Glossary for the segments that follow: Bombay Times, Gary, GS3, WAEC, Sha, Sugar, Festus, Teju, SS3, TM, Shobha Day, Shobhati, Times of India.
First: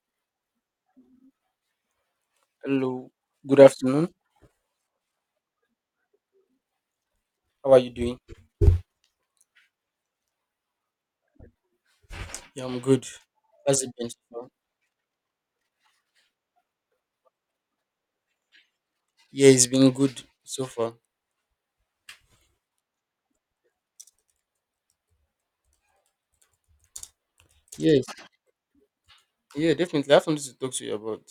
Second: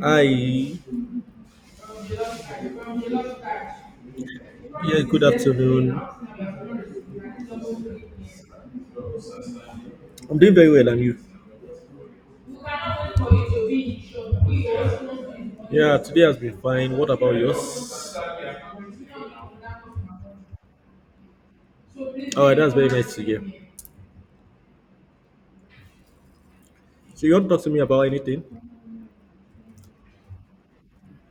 Hi. Hello, good afternoon. Yeah, good afternoon. How are you doing? I'm doing very well, and you? Yeah, I'm good. How's it been so far? Yeah, today has been fine. What about yours? Yeah, it's been good so far. All right, that's very nice to hear. So you want to talk to me about Yes, anything? yeah, definitely. I have something to talk to you about,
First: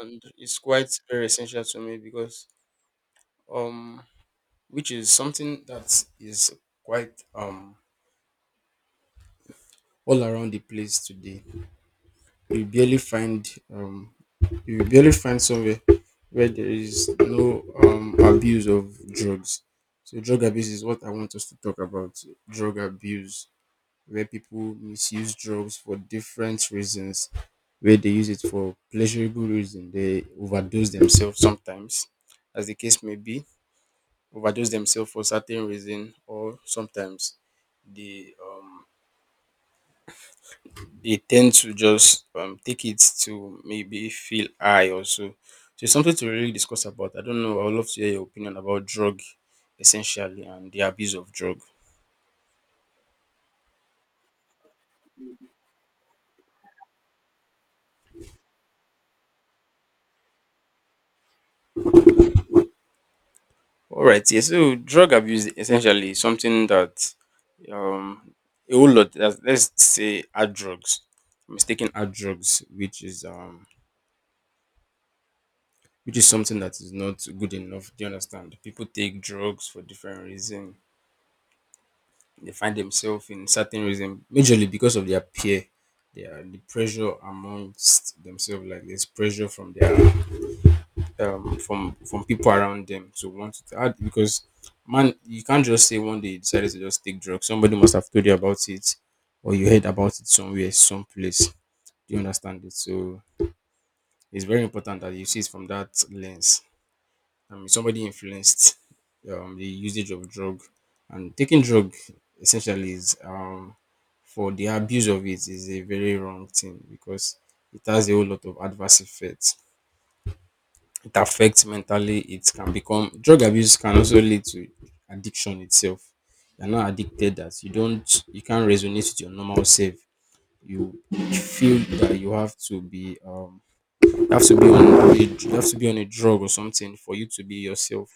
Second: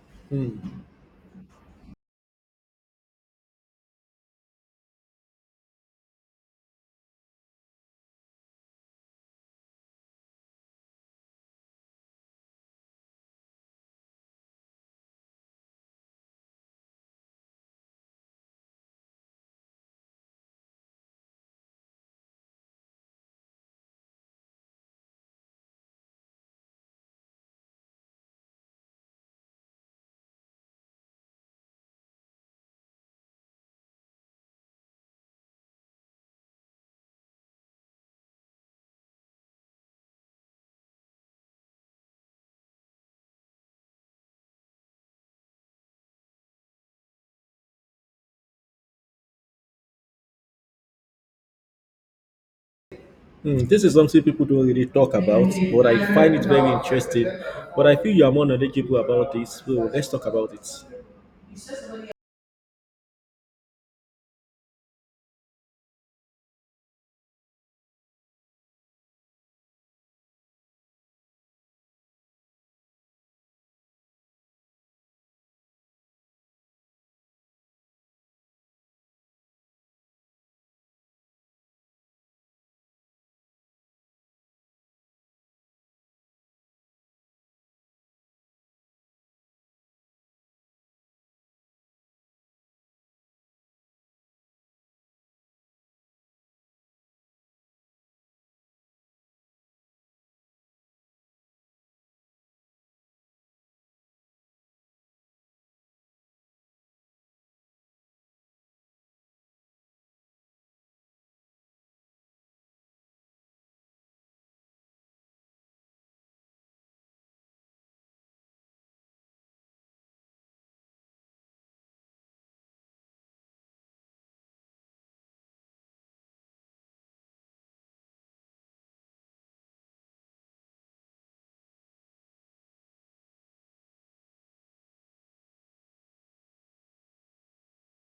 and it's quite very essential to me because um, which is something that is quite all around the place today. You barely find um, you barely find somewhere where there is no abuse of drugs. So drug abuse is what I want us to talk about. Drug abuse where people misuse drugs for different reasons, where they use it for pleasurable reason. They overdose themselves sometimes, as the case may be, overdose themselves for certain reason, or sometimes they they tend to just take it to maybe feel high also. So it's something to really discuss about. I don't know. I would love to hear your opinion about drug essentially and the abuse of drug. Hmm, this is something people don't really talk about, but I find it very interesting. But I feel you are more knowledgeable about this, so let's talk about it. All right. Yeah. So drug abuse essentially is something that um a whole lot. Let's say hard drugs, mistaken hard drugs, which is something that is not good enough. Do you understand? People take drugs for different reason. They find themselves in certain reason, majorly because of their peer, the pressure amongst themselves. Like there's pressure from their from people around them to want to add, because man, you can't just say one day you decided to just take drugs. Somebody must have told you about it, or you heard about it somewhere someplace. Do you understand it? So it's very important that you see it from that lens. I mean, somebody influenced the usage of drug, and taking drug essentially is for the abuse of it is a very wrong thing, because it has a whole lot of adverse effects. It affects mentally. It can become drug abuse can also lead to addiction itself. You're not addicted that you don't, you can't resonate with your normal self. You feel that you have to be you have to be on a, you have to be on a drug or something for you to be yourself.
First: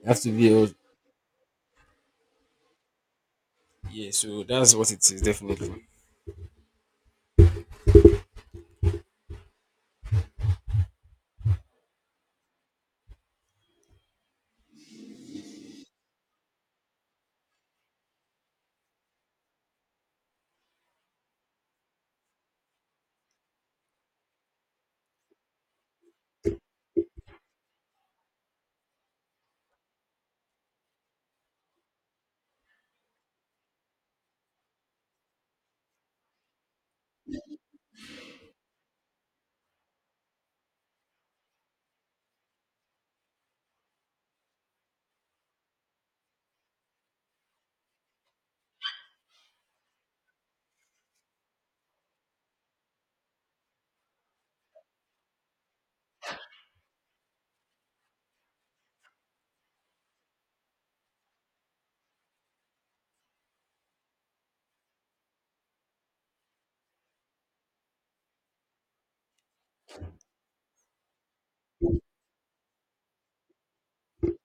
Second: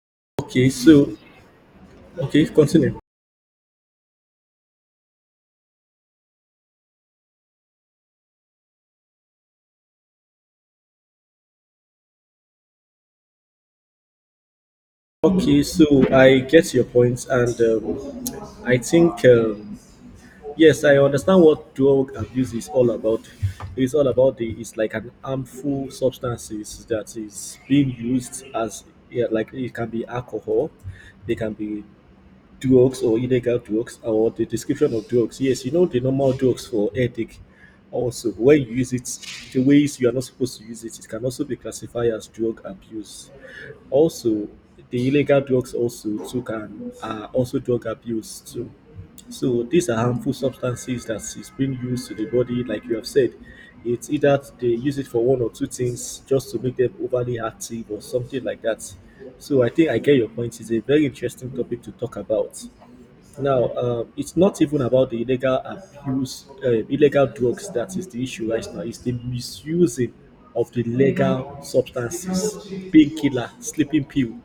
You have to be Okay, your so okay, continue. yeah, so that's what it is definitely. Okay, so I get your points, and I think, yes, I understand what drug abuse is all about. It's all about the it's like an harmful substances that is being used as, yeah, like it can be alcohol, they can be duox or illegal duox or the description of duox. Yes, you know the normal duox for ethic. Also, when you use it, the ways you are not supposed to use it, it can also be classified as drug abuse. Also, the illegal drugs also too can are also drug abuse too. So these are harmful substances that is being used to the body, like you have said. It's either they use it for one or two things just to make them overly active or something like that. So I think I get your point. It's a very interesting topic to talk about. Now, it's not even about the illegal drugs that is the issue right now. It's the misusing of the legal substances, painkiller, sleeping pill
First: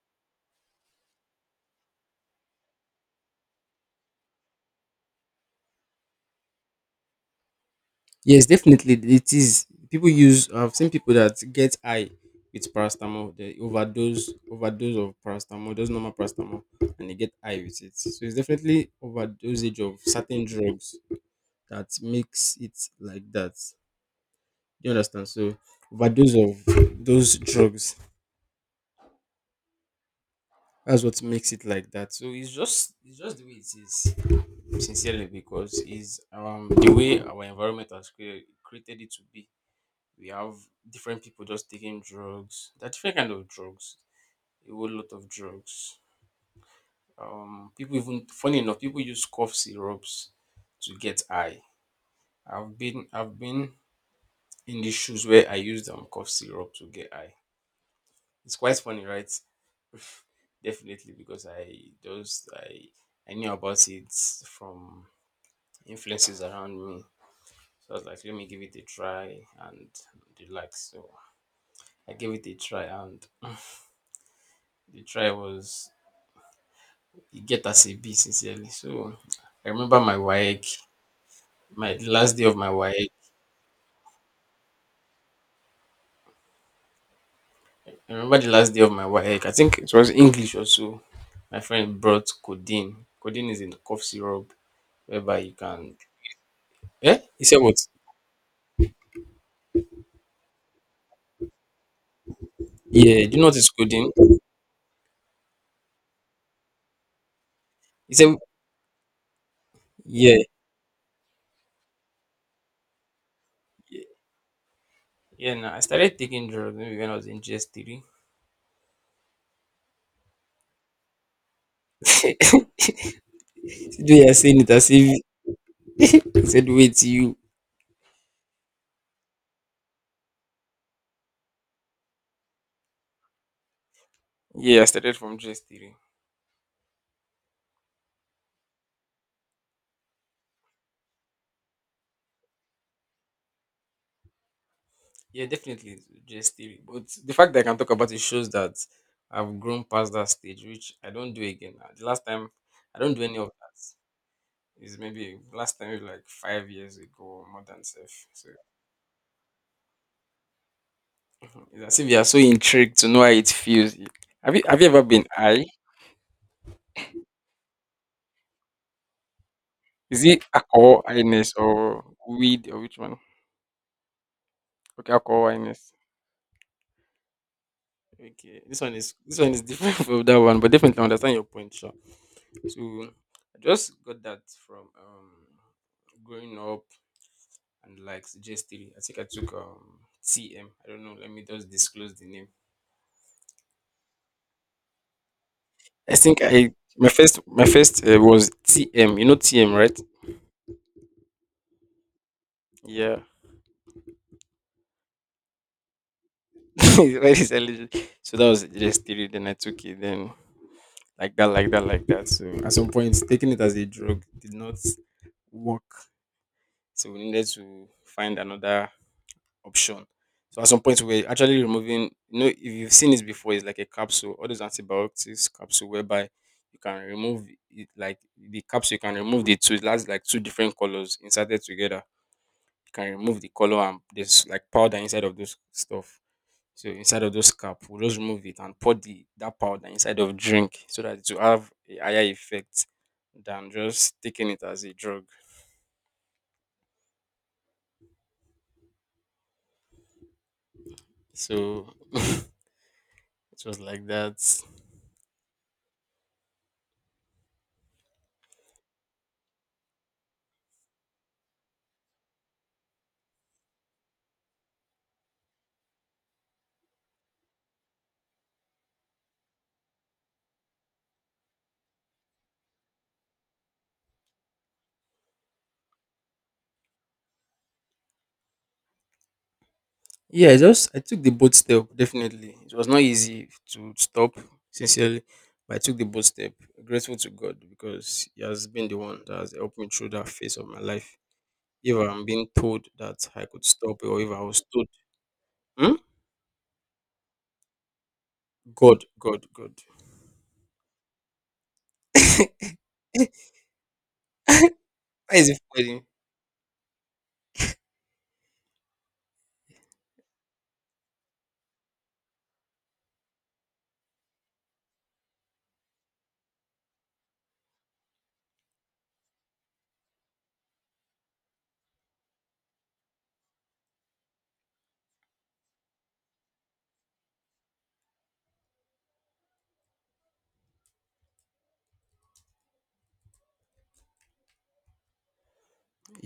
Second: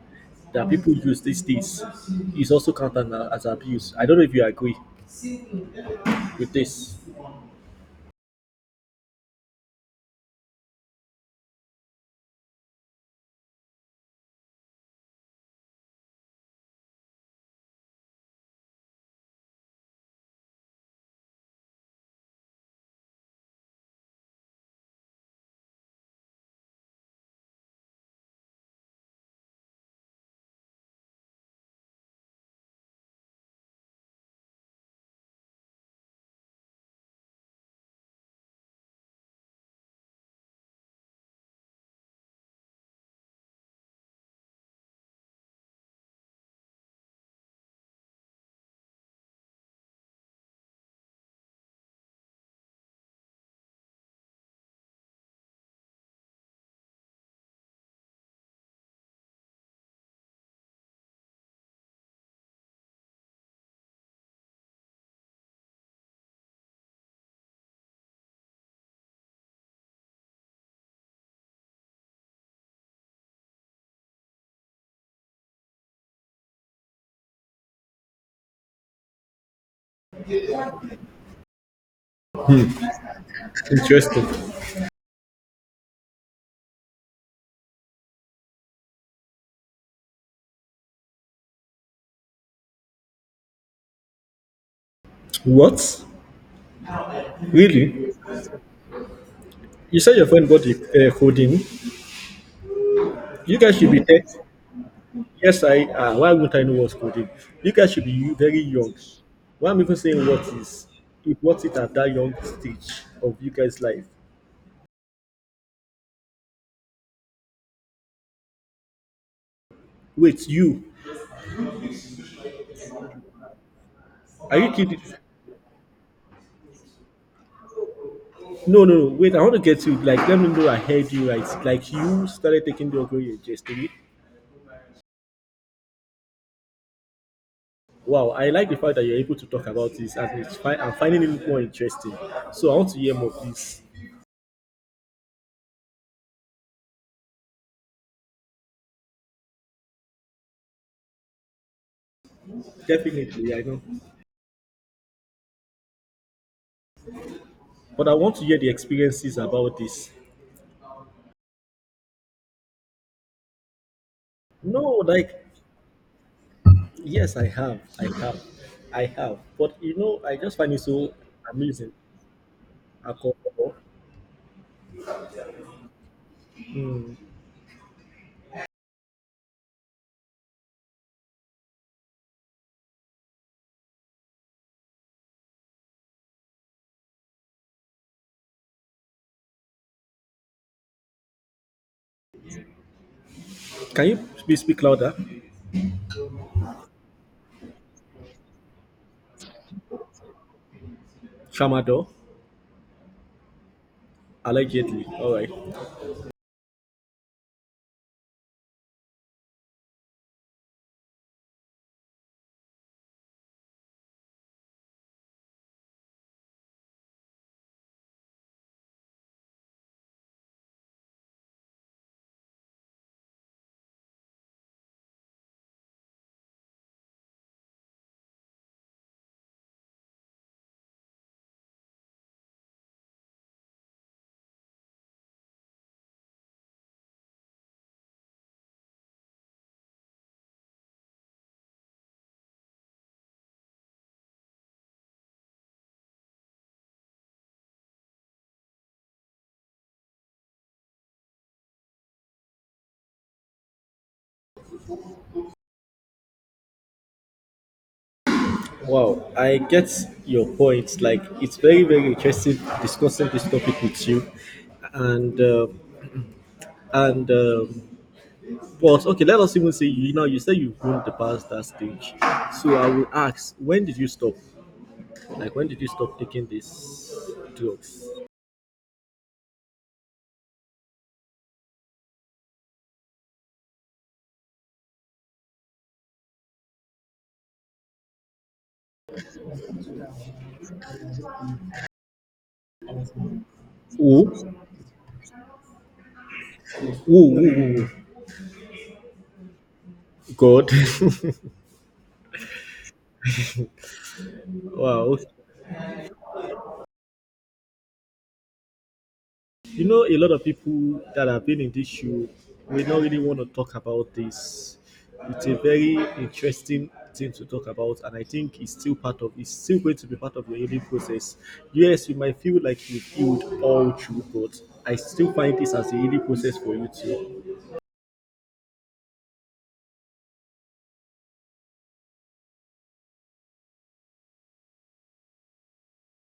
that people use these days is also counted as abuse. I don't know if you agree with this. Yes, definitely it is. People use, I've seen people that get high with paracetamol. They overdose of paracetamol, just normal paracetamol, and they get high with it. So it's definitely overdosage of certain drugs that makes it like that. You understand? So overdose of those drugs. That's what makes it like that. So it's just, it's just the way it is, sincerely, because it's the way our environment has created it to be. We have different people just taking drugs. There are different kind of drugs, a whole lot of drugs. People, even funny enough, people use cough syrups to get high. I've been in the shoes where I used cough syrup to get high. It's quite funny, right? Definitely, because I just I knew about it from influences around me. So I was like, let me give it a try and relax. So I gave it a try and the try was, you get as e sincerely. So I remember my WAEC, my the last day of my WAEC. Interesting. I remember the last day of my WAEC. I think it was English also. My friend brought codeine. Codeine is a cough syrup whereby you can. What? Eh? He said what? Really? You said your friend bought the coding. Yeah. Do you know what You is guys should be codeine? tech. Yes, I. Why wouldn't I know what's coding? You guys should He be said very young. Why am I even saying yeah. what is? It What's it at that young stage of you guys' life? Yeah, no, I started taking drugs maybe when I was in GS3. Wait, you? the way you're Are saying it, you as kidding? if I said, wait, you. No, no, no. Wait, I want to get you. Like, let me know I heard you right. Like, you started taking the Ogoye yesterday. Yeah, I started from GS3. Wow, I like the fact that you're able to talk about this, and it's fine. I'm finding it more interesting. So I want to hear more, please. Yeah, definitely it's just theory. But the fact that I can talk about it shows that I've grown past that stage, which I don't do again now. The last time I don't do any of Definitely, I know. that is maybe last time maybe like 5 years ago or more than But self. I want to So hear the experiences about this. it's as if you are so intrigued to know how it feels. Have No, you ever been like, high? yes, I have. I have. I have. But, Is I it just find it alcohol so highness amazing. or weed or which one? Alcohol. Okay, alcohol highness. Okay. This one is different from that one, but definitely I understand your point, sure. So I just got that from growing up and like suggested. I think I took TM. I don't know. Let me just disclose the name. Can you please speak louder? I think I, my first was TM. You know TM, right? Tramadol. Yeah. Allegedly. All right. Right, it's eligible. So that was just theory. Then I took it. Then like that, like that, like that. So at some point, taking it as a drug did not work. So we needed to find another option. So at some point we are actually removing, you know, if you've seen this before, it's like a capsule, all those antibiotics capsule whereby you can remove it, like the capsule, you can remove the two, it has like two different colors inserted together. You can remove the color and there's like powder inside of those stuff. So inside of those cap, we'll just remove it and pour the that powder inside of drink so that it will have a higher effect than just taking it as a drug. So it was like that. Wow. I get your point. Like, it's very, very interesting discussing this topic with you. And, uh, and, um but okay, let us even say, you say you've grown the past that stage. So I will ask, when did you stop? Like, when did you stop taking these drugs? Yeah, I just, I took the bold step. Definitely, it was not easy to stop. Sincerely, but I took the bold step. Grateful to God, because He has been the one that has helped me through that phase of my life. If I'm being told that I could stop, or if Ooh, I was told, hmm? ooh, ooh, ooh, ooh. God, God, God. God. Wow. Okay. Why is it funny? You know, a lot of people that have been in this shoe, we don't really want to talk about this. It's a very interesting thing to talk about, and I think it's still going to be part of your healing process. Yes, you might feel like you've healed all through, but I still find this as a healing process for you too.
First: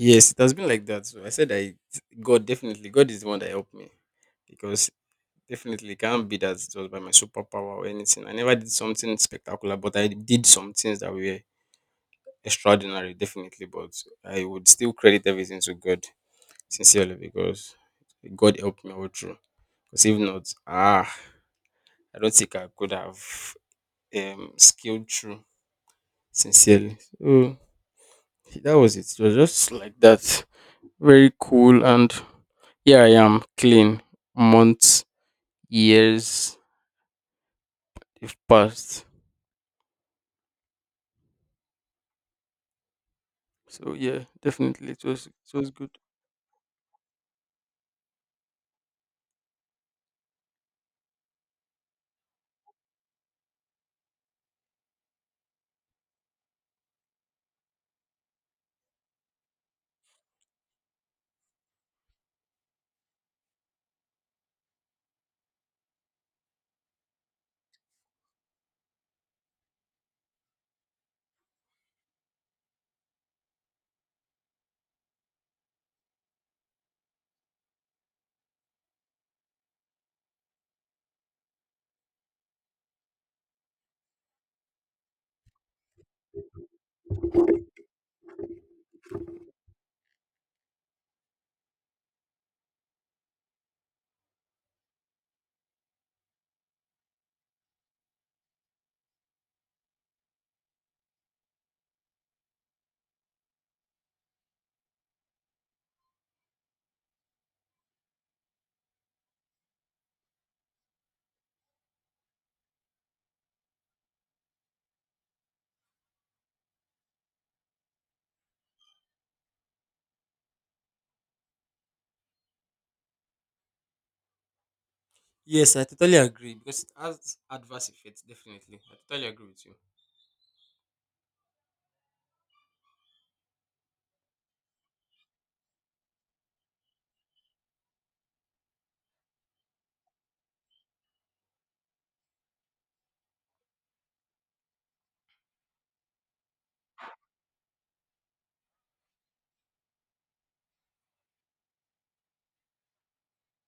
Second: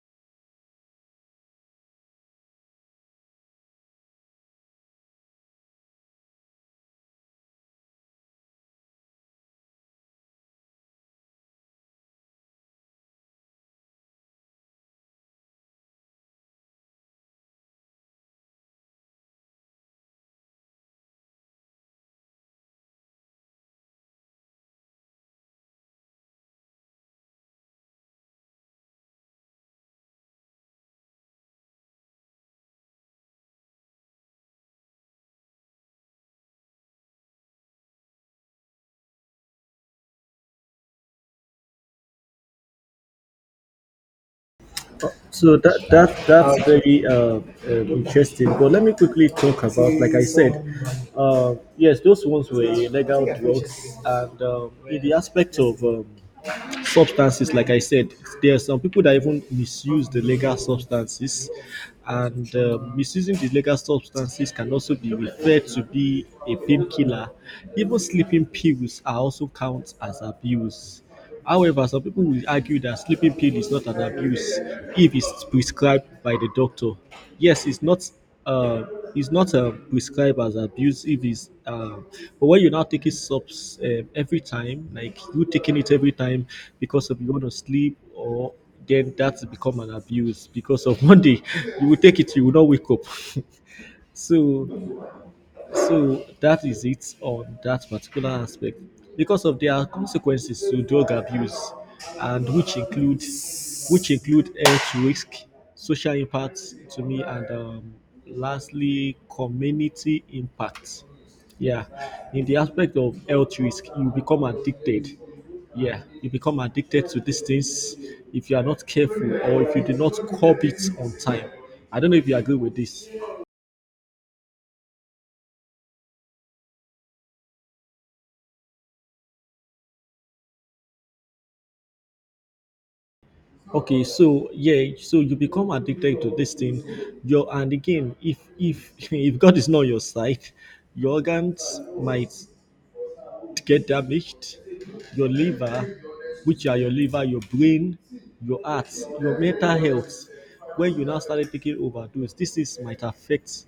Yes, it has been like that. So I said I, God definitely, God is the one that helped me, because definitely, can't be that it was by my superpower or anything. I never did something spectacular, but I did some things that were extraordinary, definitely. But I would still credit everything to God, sincerely, because God helped me all through. Because if not, ah, I don't think I could have scaled through, sincerely. So that was it. It was just like that. Very cool. And here I am, clean. Months, years, they've passed. So yeah, definitely it was, it So was that good. that that's very interesting. But let me quickly talk about, like I said, yes, those ones were illegal drugs, and in the aspect of substances, like I said, there are some people that even misuse the legal substances, and misusing the legal substances can also be referred to be a painkiller. Even sleeping pills are also count as abuse. However, some people will argue that sleeping pill is not an abuse if it's prescribed by the doctor. Yes, it's not uh, is not prescribed as abuse if it's, but when you now take it subs every time, like you taking it every time because of you want to sleep, or then that's become an abuse because of one day you will take it, you will not wake up. So that is it on that particular aspect. Because of there are consequences to drug abuse, and which include health risk, social impacts to me, and lastly community impact. Yeah, in the aspect of health risk, you become addicted. Yeah, you become addicted to these things if you are not careful or if you do not curb it on time. I don't know if you agree with this. Yes, I totally agree, because it has adverse effects. Definitely, I totally agree with you. Okay, so yeah, so you become addicted to this thing, your and again, if if God is not your side, your organs might do get damaged, your liver, which are your liver, your brain, your heart, your mental health. When you now started taking overdose, this is might affect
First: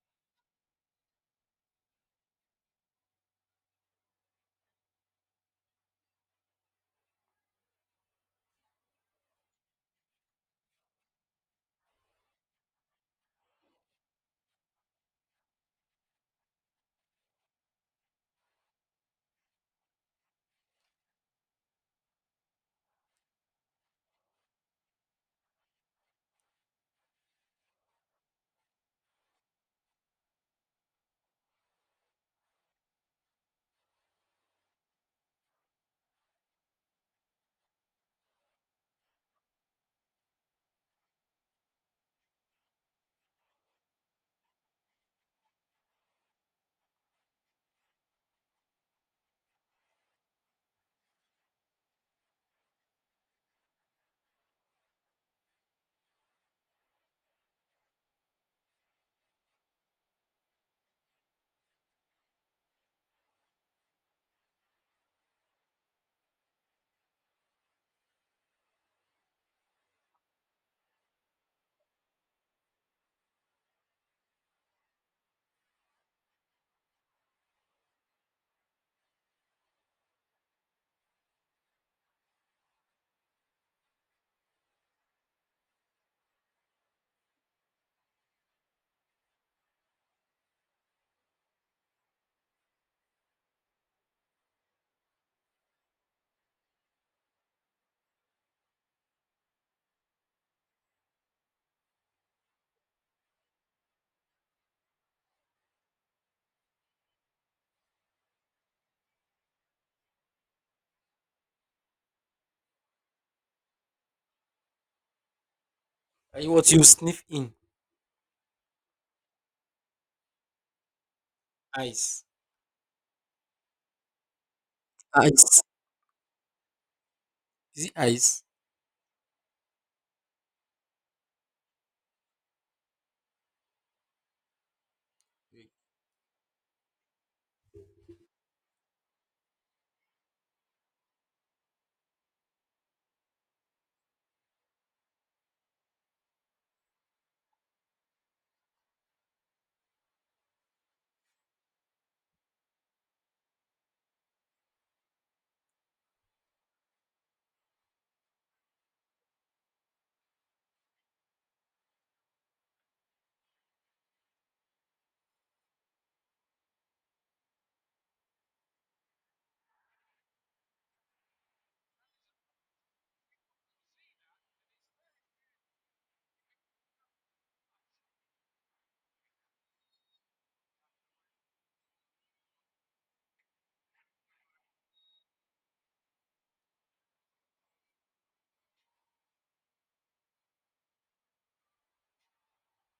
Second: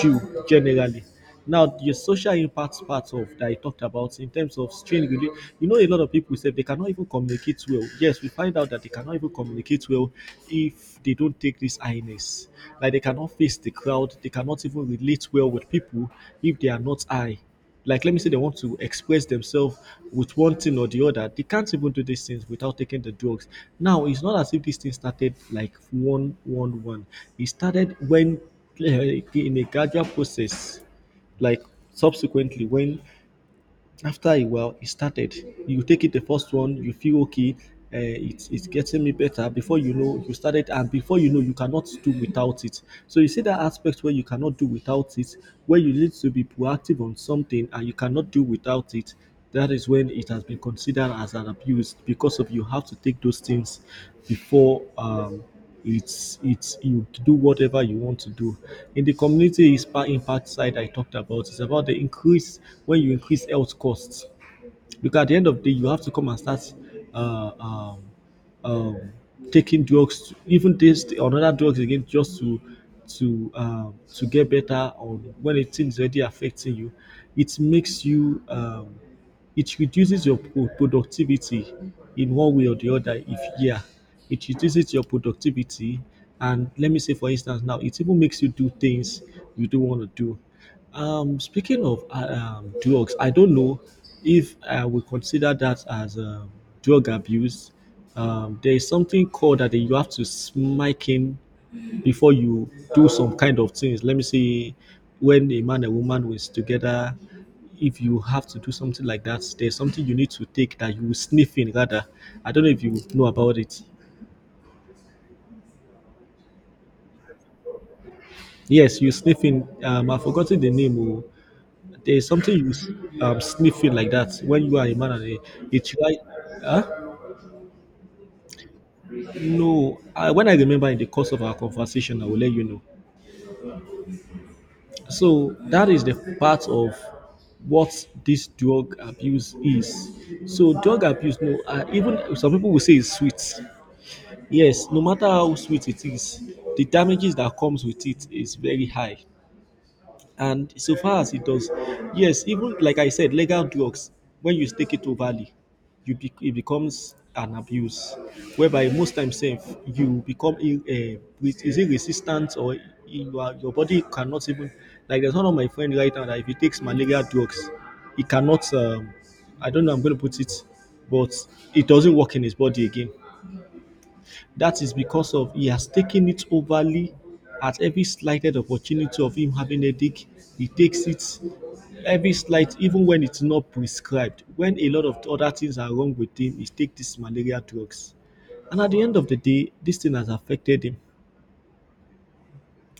you generally. Now, the social impact part of that I talked about in terms of strain, a lot of people said they cannot even communicate well. Yes, we find out that they cannot even communicate well if they don't take this highness. Like they cannot face the crowd, they cannot even relate well with people if they are not high. Like, let me say they want to express themselves with one thing or the other, they can't even do these things without taking the drugs. Now, it's not as if this thing started like one, one, one. It started when, uh, in a gradual process, like subsequently, when after a while it started, you take it the first one, you feel okay. It's getting me better, before you know you started, and before you know you cannot do without it. So you see that aspect where you cannot do without it, where you need to be proactive on something and you cannot do without it. That is when it has been considered as an abuse because of you have to take those things before, it's you do whatever you want to do. In the community is impact side I talked about, it's about the increase. When you increase health costs, because at the end of the day, you have to come and start uh, um, um, taking drugs, even this or other drugs again, just to get better, or when a thing is already affecting you, it makes you, it reduces your productivity in one way or the other. If, yeah, it reduces your productivity, and let me say for instance, now it even makes you do things you don't want to do. Speaking of, drugs, I don't know if I would consider that as drug abuse. There is something called that you have to smite him before you do some kind of things. Let me see, when a man and woman was together, if you have to do something like that, there's something you need to take that you sniff in, rather. I don't know if you know about it. And what you sniff in, Yes, you sniffing. I've forgotten the name. Oh. ice, There's something you sniffing like that when you are a man and a, ice, it's right. Huh? is it ice? No, when I remember in the course of our conversation, I will let you know. So that is the part of what this drug abuse is. So drug abuse, no, even some people will say it's sweet. Yes, no matter how sweet it is, the damages that comes with it is very high. And so far as it does, yes, even like I said, legal drugs, when you take it overly, it becomes an abuse, whereby most times safe you become in, with is it resistant, or your body cannot even, like, there's one of my friend right now that if he takes malaria drugs, he cannot. I don't know. I'm going to put it, but it doesn't work in his body again. That is because of he has taken it overly at every slighted opportunity of him having a headache. He takes it every slight, even when it's not prescribed. When a lot of other things are wrong with him, he takes these malaria drugs. And at the end of the day, this thing has affected him.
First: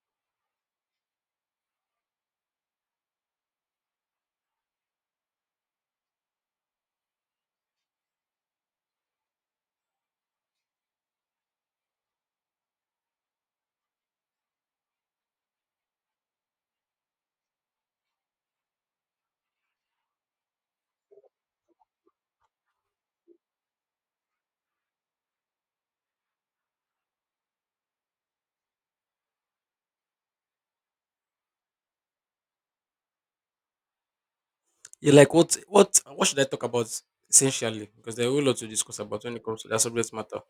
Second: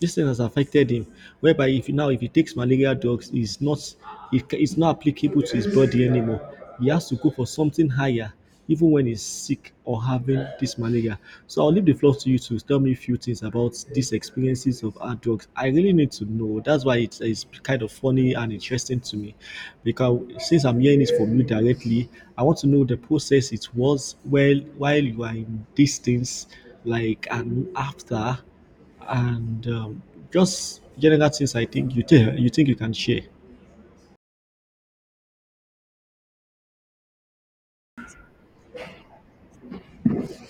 This thing has affected him, whereby if, now if he takes malaria drugs, it's not applicable to his body anymore. He has to go for something higher, even when he's sick or having this malaria. So I'll leave the floor to you to tell me a few things about these experiences of hard drugs. I really need to know. That's why it's kind of funny and interesting to me, because since I'm hearing it from you directly, I want to know the process it was well while you are in these things, like, and after, and just general things I think you think you can share. Yeah, like what? What? What should I talk about essentially? Because there are a whole lot to discuss about when it comes to that subject matter.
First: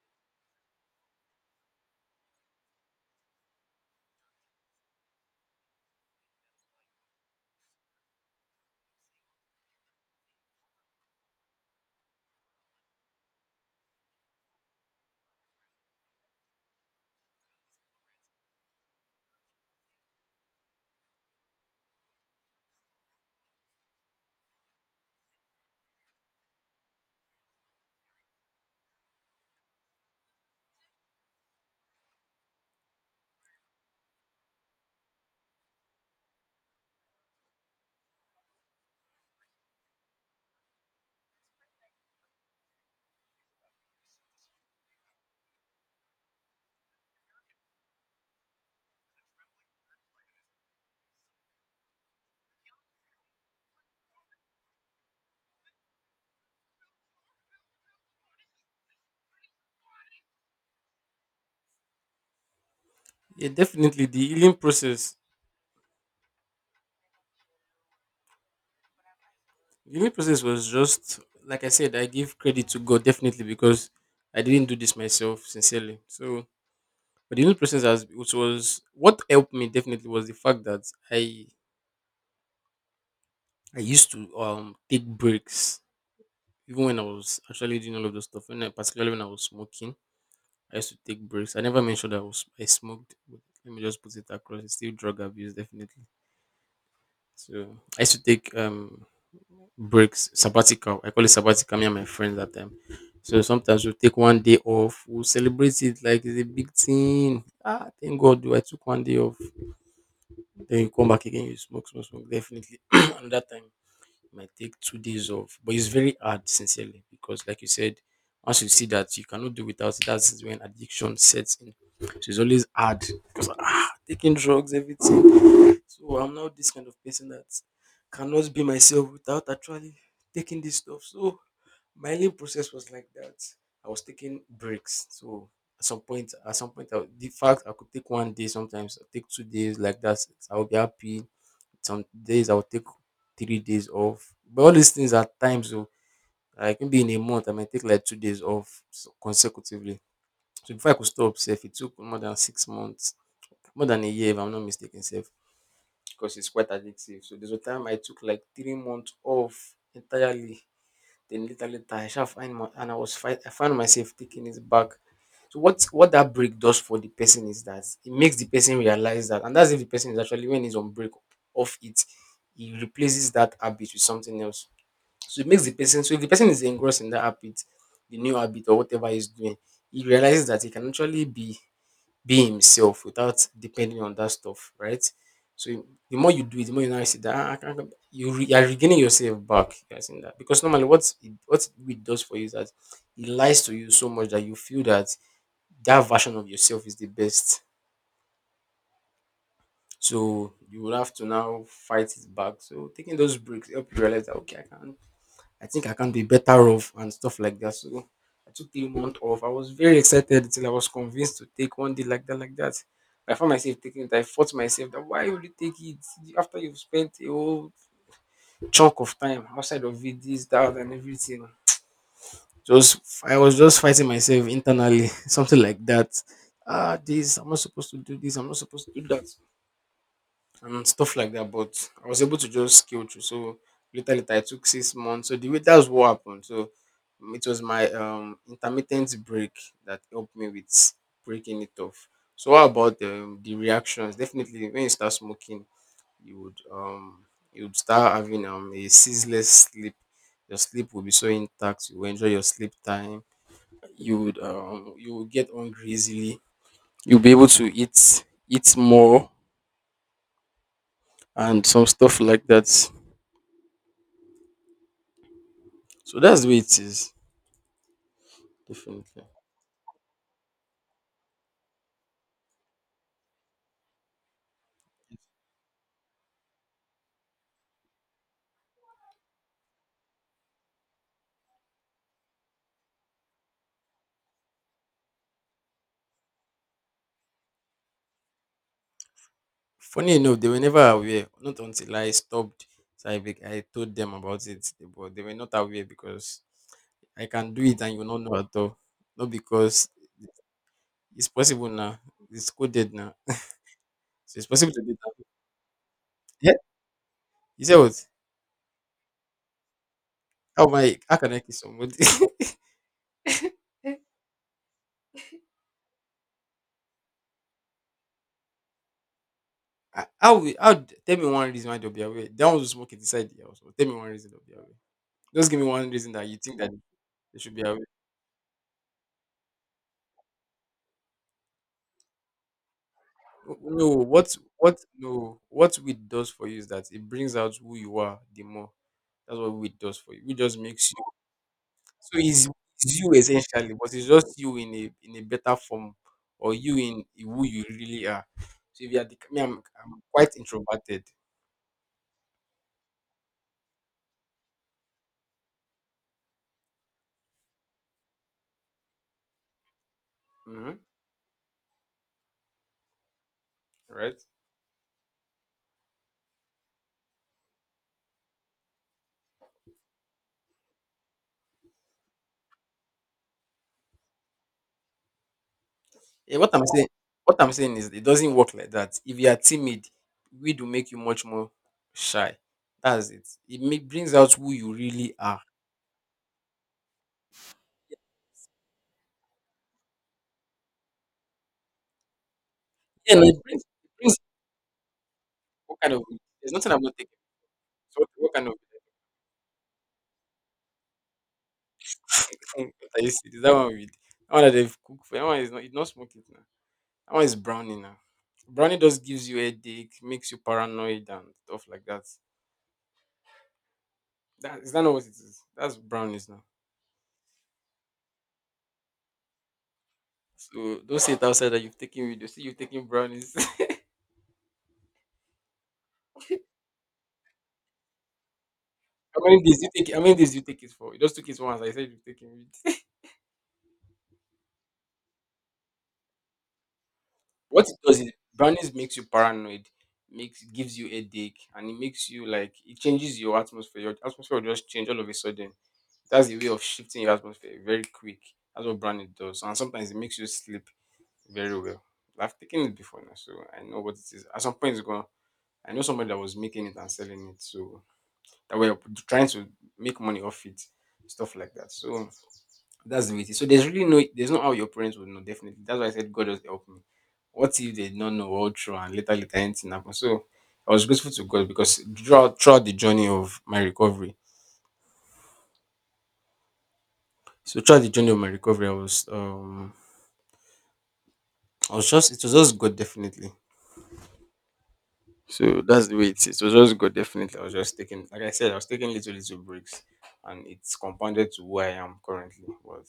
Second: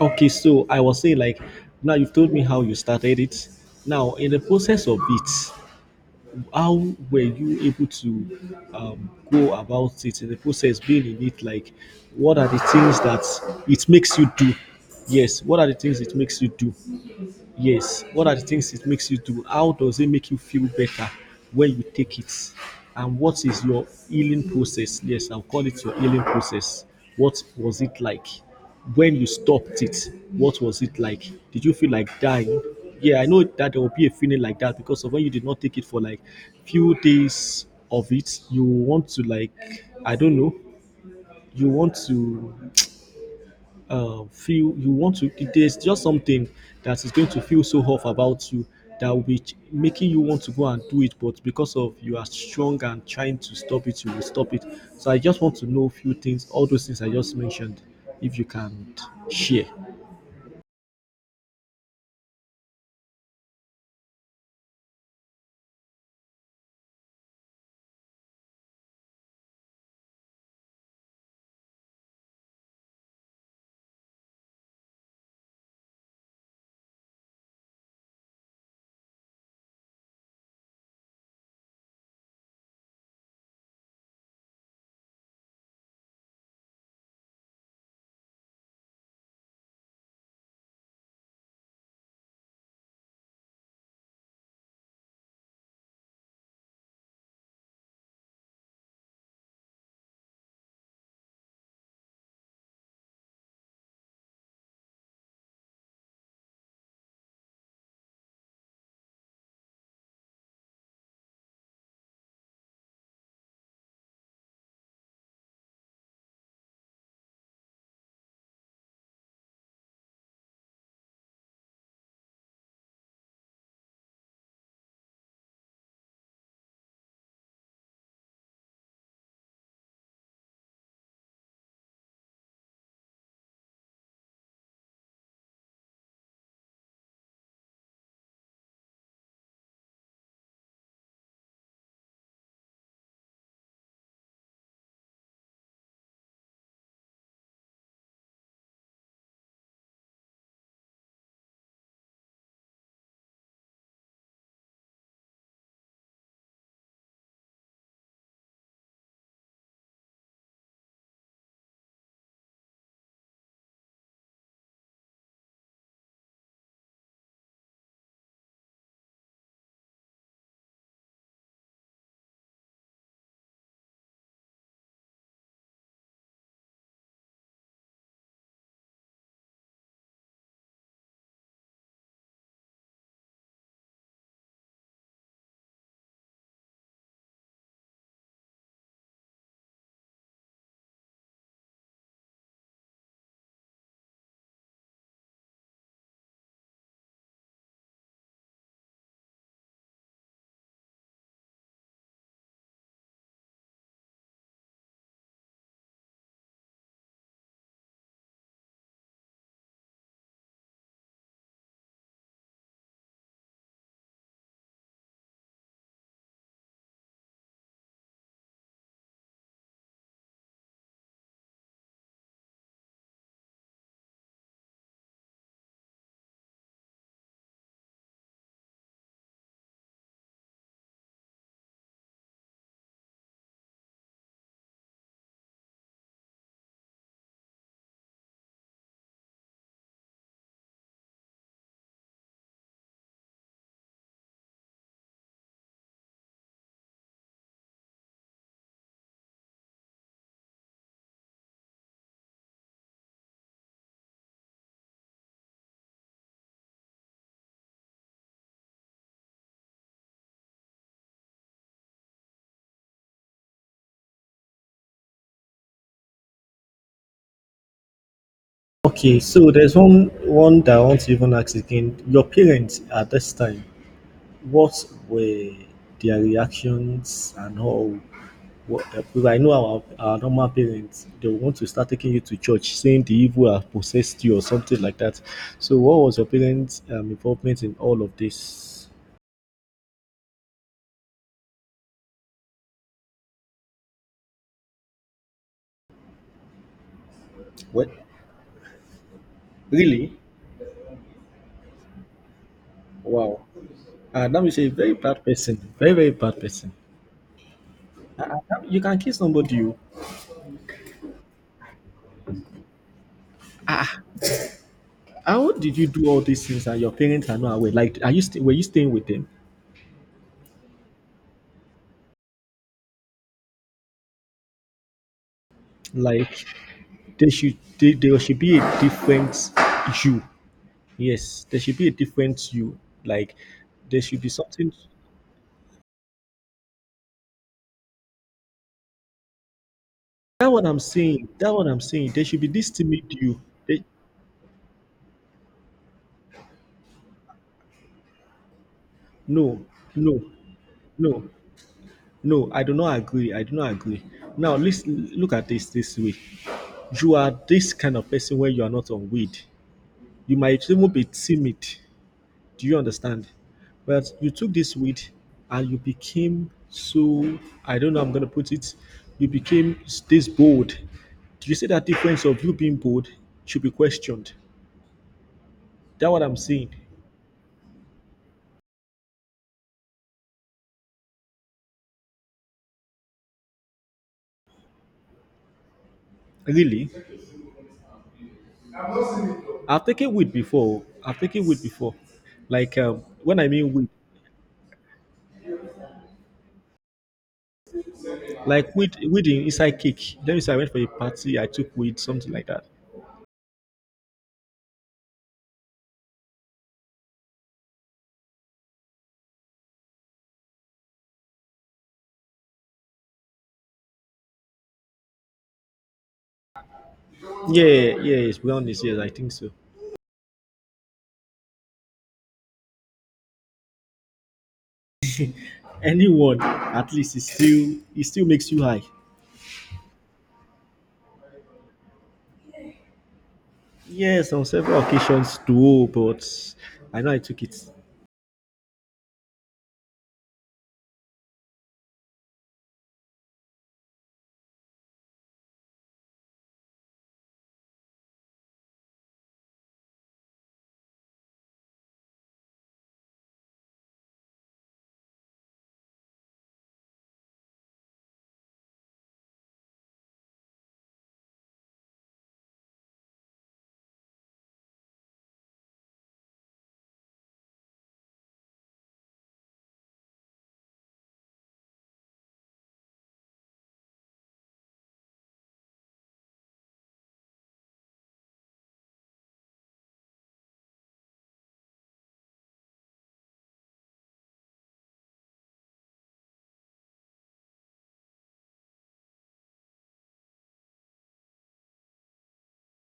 Okay, so I was saying, like, now you've told me how you started it. Now in the process of it, how were you able to go about it in the process being in it? Like what are the things that it makes you do? Yes, what are the things it makes you do? Yes. What are the things it makes you do? How does it make you feel better when you take it? And what is your healing process? Yes, I'll call it your healing process. What was it like? When you stopped it, what was it like? Did you feel like dying? Yeah, I know that there will be a feeling like that because of when you did not take it for like few days of it, you want to, like, I don't know, you want to feel, you want to, there's just something that is going to feel so off about you that will be making you want to go and do it, but because of you are strong and trying to stop it, you will stop it. So I just want to know a few things, all those things I just mentioned, if you can share. Yeah, definitely the healing process. The healing process was just like I said. I give credit to God, definitely, because I didn't do this myself sincerely. So, but the healing process has, which was what helped me definitely was the fact that I I used to take breaks, even when I was actually doing all of those stuff. When I, particularly when I was smoking, I used to take breaks. I never mentioned I was, I smoked. But let me just put it across. It's still drug abuse definitely. So I used to take breaks, sabbatical. I call it sabbatical. Me and my friends that time. So sometimes we'll take one day off. We'll celebrate it like it's a big thing. Ah, thank God, I took one day off. Then you come back again, you smoke, smoke, smoke. Definitely. Another time it might take 2 days off. But it's very hard, sincerely, because like you said, once you see that you cannot do without it, that's when addiction sets in. So it's always hard, because ah, taking drugs, everything. So I'm now this kind of person that cannot be myself without actually taking this stuff. So my healing process was like that. I was taking breaks. So at some point, I, the fact I could take one day sometimes, I take 2 days like that, I'll be happy, some days I'll take 3 days off. But all these things are times, so like maybe in a month I might take like 2 days off s- consecutively. So before I could stop self, it took more than 6 months, more than a year if I'm not mistaken, self, because it's quite addictive. So there's a time I took like 3 months off entirely. Then later, later, I shall find my and I was find I found myself taking it back. So what that break does for the person is that it makes the person realize that, and that's if the person is actually, when he's on break off it, he replaces that habit with something else. So if the person is engrossed in that habit, the new habit or whatever he's doing, he realizes that he can actually be himself without depending on that stuff, right? So the more you do it, the more you now see that, "Ah, I can't, you are regaining yourself back. You are seeing that, because normally what it does for you is that it lies to you so much that you feel that that version of yourself is the best. So you will have to now fight it back. So taking those breaks help you realize that, okay, I think I can be better off and stuff like that. So I took 3 months off. I was very excited till I was convinced to take one day like that. I found myself taking it. I fought myself that, why would you take it after you've spent a whole chunk of time outside of it, this, that, and everything. Just I was just fighting myself internally, something like that. Ah, this I'm not supposed to do this. I'm not supposed to do that and stuff like that. But I was able to just scale through. So later, I took 6 months. So the way that's what happened. So it was my intermittent break that helped me with breaking it off. So what about the reactions? Definitely, when you start smoking, you would um you would start having a ceaseless sleep. Your sleep will be so intact. You will enjoy your sleep time. You will get hungry easily. You'll be able to eat more and some stuff like that. So that's the way it is. Okay, Definitely. so there's one that I want to even ask again. Your parents at this time, what were their reactions and all? Well, because I know our normal parents, they will want to start taking you to church, saying the evil have possessed you or something like that. So, what was your parents' involvement in all of this? Funny enough, they were never aware. Not until I stopped. So I told them about it. But they were not aware, because I can do it What? and you not know at all. Not because Really? it's possible now. It's coded now. Wow. So That it's means a possible to very do that. bad person, very, very bad Yeah. person. You say what? Uh, uh, you can kill somebody. You. How can I kill somebody? How did you do all these things and your parents are not aware? Like, are you were you staying with them? I will how d- tell me one reason why they'll be aware. They want to smoke it inside the house. But tell me one reason they'll be aware. Just give me one reason that you Like, think that there they should should, be aware. they, there should be a different you. Yes, there should be a different you. Like No, no, there should be something. what no what weed does for you is that it brings out who you are the more. That's what weed does for you. It That just what I'm makes you, saying. That what I'm so saying. There should be it's, this it's timid you you. essentially, They, but it's just you in a better form, or you in who you really are. So if you are no, I'm no, quite introverted, no, no. I do not agree. I do not agree. Now let's look at this this way. You are this kind of person when you are not on weed. You might hmm, even be timid. Do you understand? But right? you took this weed and you became so, I don't know, I'm going to put it, you became this bold. Do you see that difference of you being bold should be questioned? That's what I'm Yeah, what I'm saying. saying, what I'm saying is it doesn't work like that. If you are timid, weed will make you much more shy. That's it. Brings out who you really are. Really? I've taken weed before. I've taken weed before. Like, Yeah, no, when I mean weed, it brings what kind of weed? There's nothing about taking. So what kind of like weed, weed inside cake. Let me say I went for a party, I took weed, something like that. weed? What are you see? Is that one weed? That one that they've cooked for. That one is not. It's not smoking now. That one is brownie now. Brownie just gives you headache, makes you paranoid and stuff like that. That is that not what it is? That's brownies now. Yeah, yeah, it's, be honest, yes, I think so. So don't say it outside that you've taken weed. You'll see you've taken brownies. Anyone, at least, it still makes you high. How many days do you take? How many days do you take it for? You just took it once. I said you taking it. Yes, on several occasions too, but I know I took What it. it does is, brownies makes you paranoid, makes gives you headache, and it makes you, like, it changes your atmosphere. Your atmosphere will just change all of a sudden. That's the way of shifting your atmosphere very quick. That's what brownies does, and sometimes it makes you sleep very well. I've taken it before now, so I know what it is. At some point, it's gonna. I know somebody that was making it and selling it, so that way of trying to make money off it, stuff like that. So that's the way it is. So there's no how your parents would know, definitely. That's why I said, God just help me. What if they did not know all through and later anything happened? So I was grateful to God, because throughout the journey of my recovery. So throughout the journey of my recovery, I was just it was just God definitely. So that's the way it is. It was just God definitely. I was just taking Like I said, I was taking little breaks, and it's compounded to where I am currently. But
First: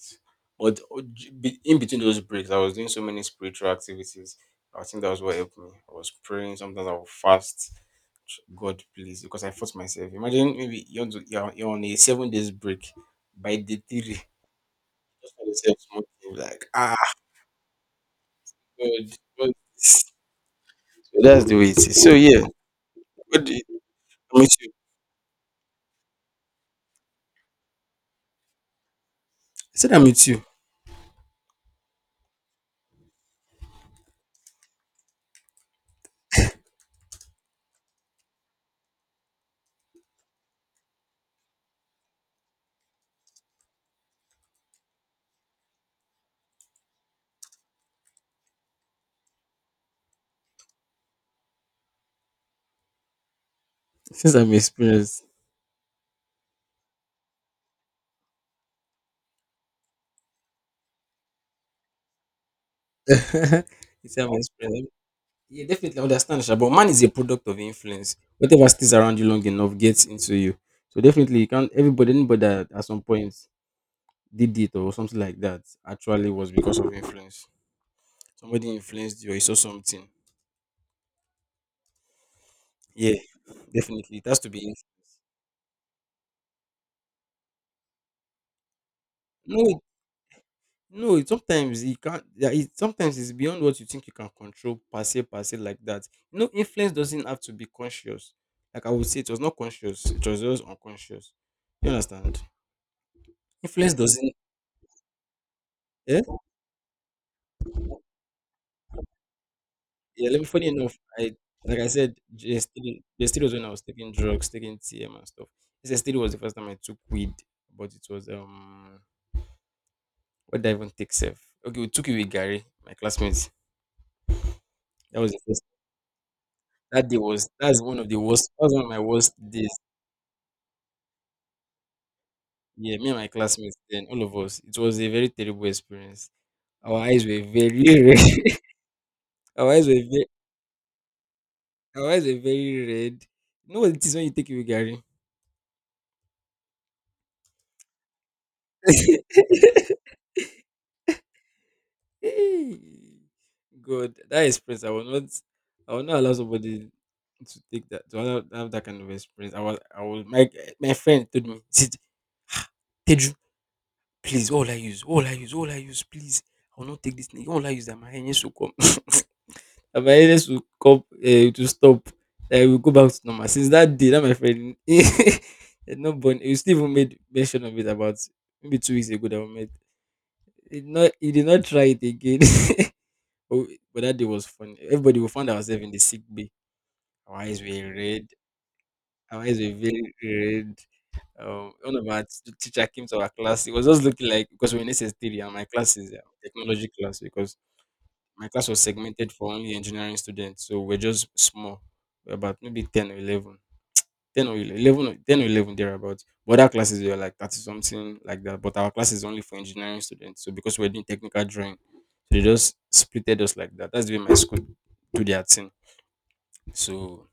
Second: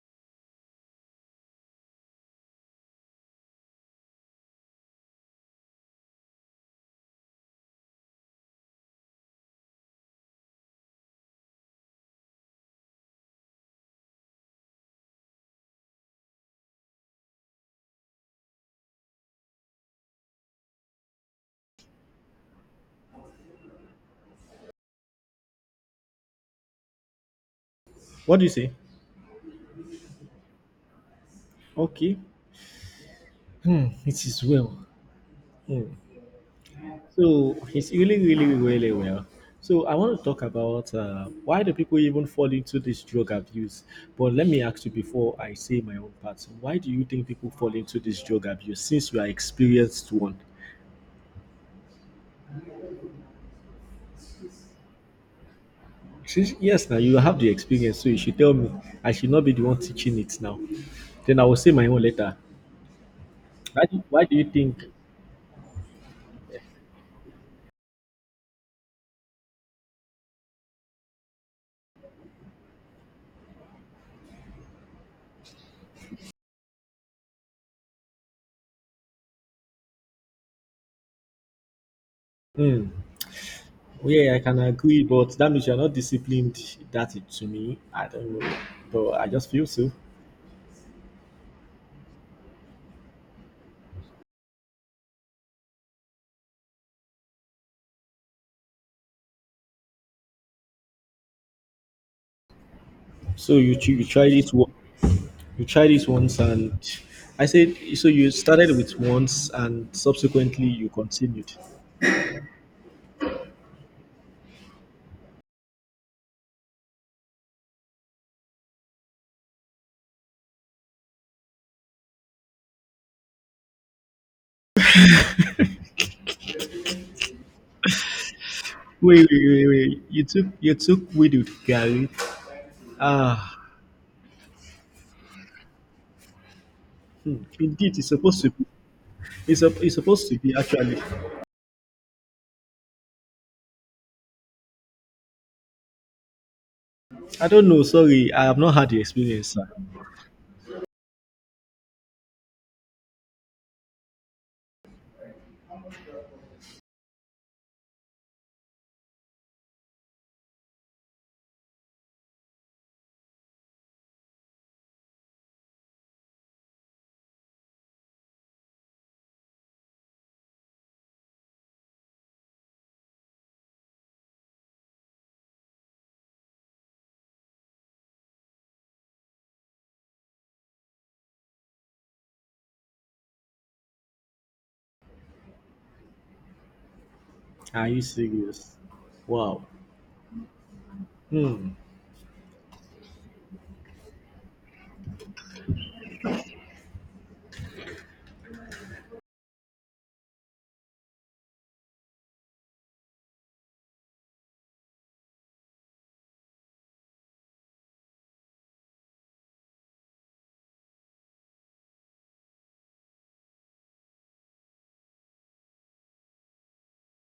but o- j- be- in between those breaks, I was doing so many spiritual activities. I think that was what helped me. I was praying, sometimes I would fast. God, please, because I forced myself. Imagine, maybe you're on a 7 days break by day three. Just find yourself smoking, like, ah, God, what is this?" So that's the way it is. So yeah, what do you, I'm you. What do you say? I said, I meet you. Okay. Hmm, it is well. Hmm. So it's really, really, really well. So I want to talk about why do people even fall into this drug abuse? But let me ask you before I say my own part. Why do you think people fall into this drug abuse since you are experienced one? Since I'm experienced. Since, yes, now you have the experience, so you should tell me. I should not be the one teaching it now. Then I will say my own later. You see, Why I'm do you think? experienced. Yeah, definitely understand, Sha, but man is a product of influence. Whatever stays around you long enough gets into you. So definitely, you can't. Anybody that at some point did it or something like that, actually was because of influence. Somebody influenced you, or you saw something. Hmm. Yeah, definitely, it Yeah, I has to be can influence. agree, but that means you're not disciplined. That, it, to me, I don't know, but I just feel No, so. no, sometimes you can't. Yeah, sometimes it's beyond what you think you can control, per se, like that. You know, influence doesn't have to be conscious. Like I would say, it was not conscious. It was just unconscious. You understand? Influence You tried doesn't. it you tried it Yeah, once, and I said so. You started with once, and yeah. Let me. subsequently Funny you enough, I, continued. like I said, just the still was when I was taking drugs, taking TM and stuff. This still was the first time I took weed, but it was, what did I even take self? Okay, we took it with Gary, my classmates. That was the first. That day was that's one of the worst. That was one of my Wait, worst wait, wait, days. wait. You took weed with Gary. Yeah, me and my Ah, classmates, then all of us. It was a very terrible experience. Our eyes hmm, were indeed, very it's supposed to red. be. It's, our eyes were it's very, supposed to be actually. our eyes were very red. You know what it is when you take away Gary? I don't know. Sorry, I have not had the experience. Sir. God, that experience. I will not allow somebody to take that. To have that kind of experience. I was. I was. My friend told me, "Sit, Teju, please. All I use. All I use. All I use. Please. I will not take this thing. All I use that my hands will come." I my illness will come to stop, I will go back to normal. Since that day, that my friend he had not born, he still even made mention of it about maybe 2 weeks ago that we met. He did not try it again. but, but that day was funny. Everybody, we found ourselves in the sick bay. Our eyes Are were you red. serious? Our eyes Wow. were very red. Hmm. One of our teacher came to our class. He was just looking, like, because we're in SS3 and my class is a technology class. Because my class was segmented for only engineering students, so we're just small. We're about maybe 10 or 11. 10 or 11, 11 or 10 or 11 thereabouts. But other classes were like 30, something like that. But our class is only for engineering students. So, because we're doing technical drawing, so they just splitted us like that. That's the way my school do their thing. So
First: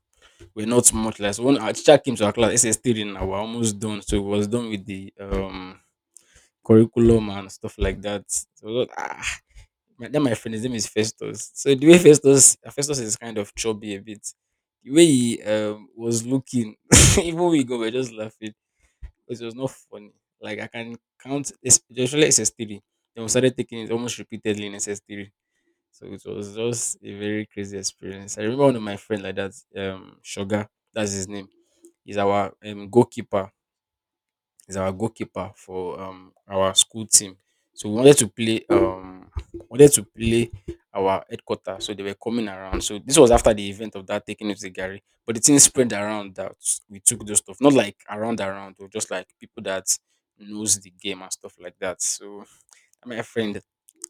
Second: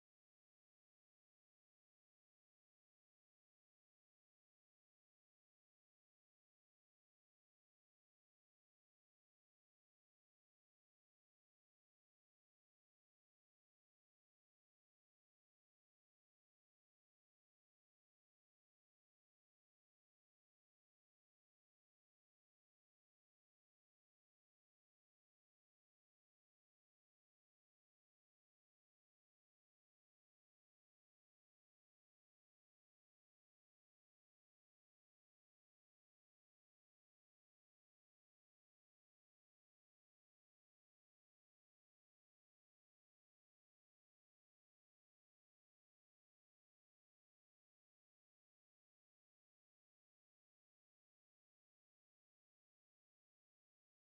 we're not much less. When our teacher came to our class, SS3, now we're almost done. So we was done with the curriculum and stuff like that. So, ah, my friend, his name is Festus. So the way Festus is, kind of chubby a bit. The way he was looking, even we go, we are just laughing because it was not funny. Like I can count, it's usually SS3. Then we started taking it almost repeatedly in SS3. So it was just a very crazy experience. I remember one of my friend like that, Sugar, that's his name. He's our um, goalkeeper He's our goalkeeper for our school team. So we wanted to play our headquarters. So they were coming around. So this was after the event of that taking it to Gary. But the thing spread around that we took those stuff. Not like around or just like people that knows the game and stuff like that. So my friend,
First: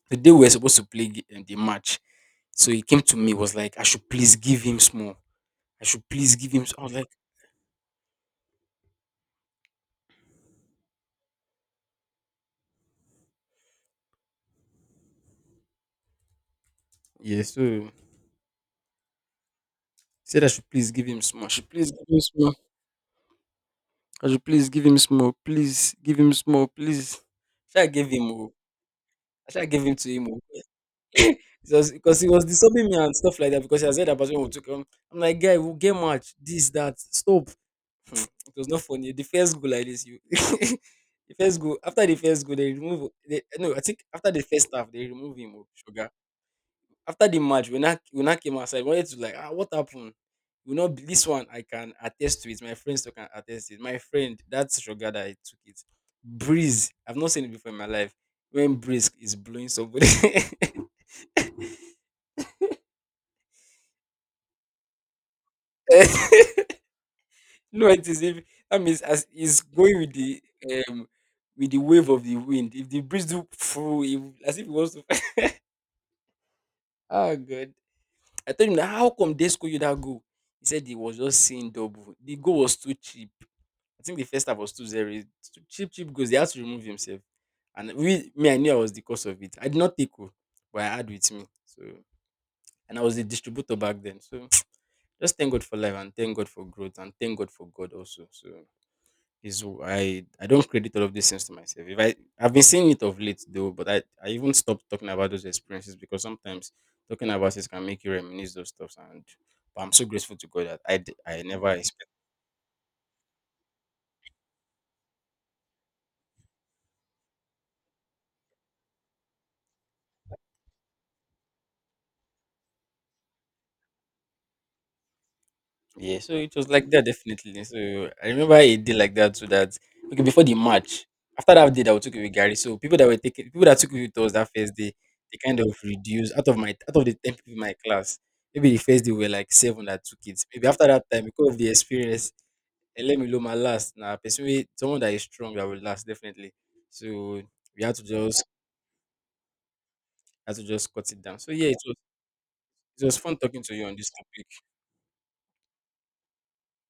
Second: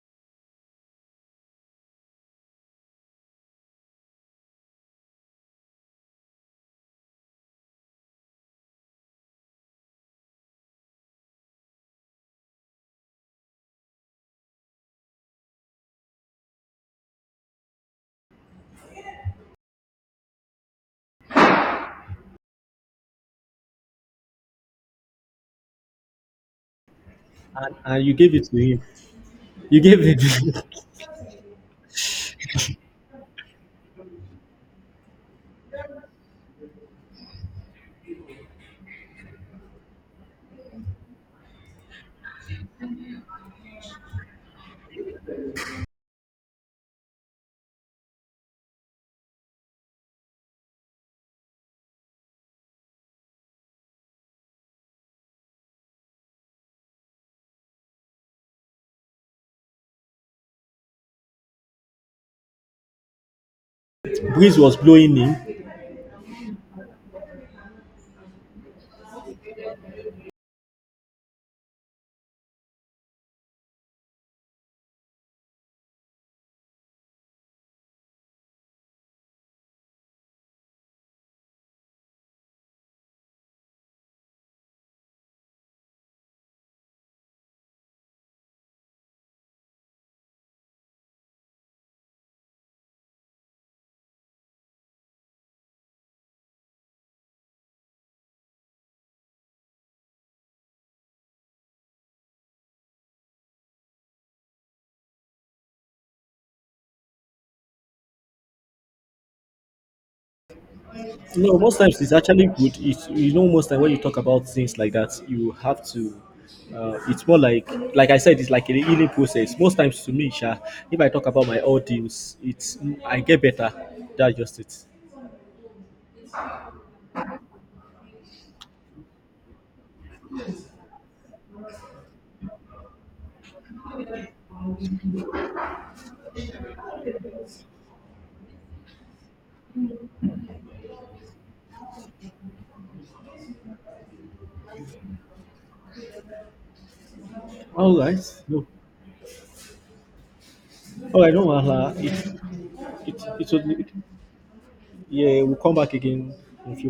the day we were supposed to play the match, so he came to me, was like, I should please give him small. I should please give him." I was like, Yeah, so he said, I should please give him small. I should please give him small. I should please give him small, please give him small, please. Should I And gave you him gave it more? to him. I should I You gave him gave to him more? the Because he was disturbing me and stuff like that, because I said that person would took him. I'm like, guy, we'll get match. This, that. Stop. Hmm, it was not funny. The first goal like this, you the first goal after the first goal, they remove they, no, I think after the first half, they remove him, oh, sugar. After the match, when I came outside, I wanted to, like, ah, what happened? You know, this one I can attest to it. My friends too can attest to it. My friend, that's Sugar that I took it. Breeze. I've not seen it before in my life. When breeze is blowing somebody. breeze was blowing in. No, it is, if that means, as it's going with um the wave of the wind. If the breeze do through, if, as if it wants to. Oh, God. I told him that, how come they score you that goal? He said he was just seeing double. The goal was too cheap. I think the first half was 2-0. Cheap, cheap goals. They had to remove himself. And I knew I was the cause of it. I did not take, o, but I had with me. So and I was the distributor back then. So, just thank God for life and thank God for growth and thank God for God also. So is I don't credit all of these things to myself. If I I've been seeing it of late though, but I even stopped talking about those experiences, because sometimes talking about it can make you reminisce those stuffs, and but I'm so grateful to God that I No, never most times it's actually good. It's, you know, most time when you talk about things like that, you have to. It's more like I said, it's like a healing process. Most times to me, Sha, if I talk about my old deals, it's I get better. That's just it. Yeah, so it was like that, definitely. So I remember a day like that, so that, okay, before the match. After that day that we took it with Gary, so people that took it with us that first day, they kind of reduced, out of the 10 people in my class. Maybe the first day we were like seven that took it. Maybe after that time, because of the experience, and let me know my last. Now, nah, someone that is strong that will last, definitely. So we had All to right, just no, had to just cut all it right, down. no, So yeah, it wahala. was it, it it, was fun it, talking to will, you on this topic. yeah, we'll come back again in a few.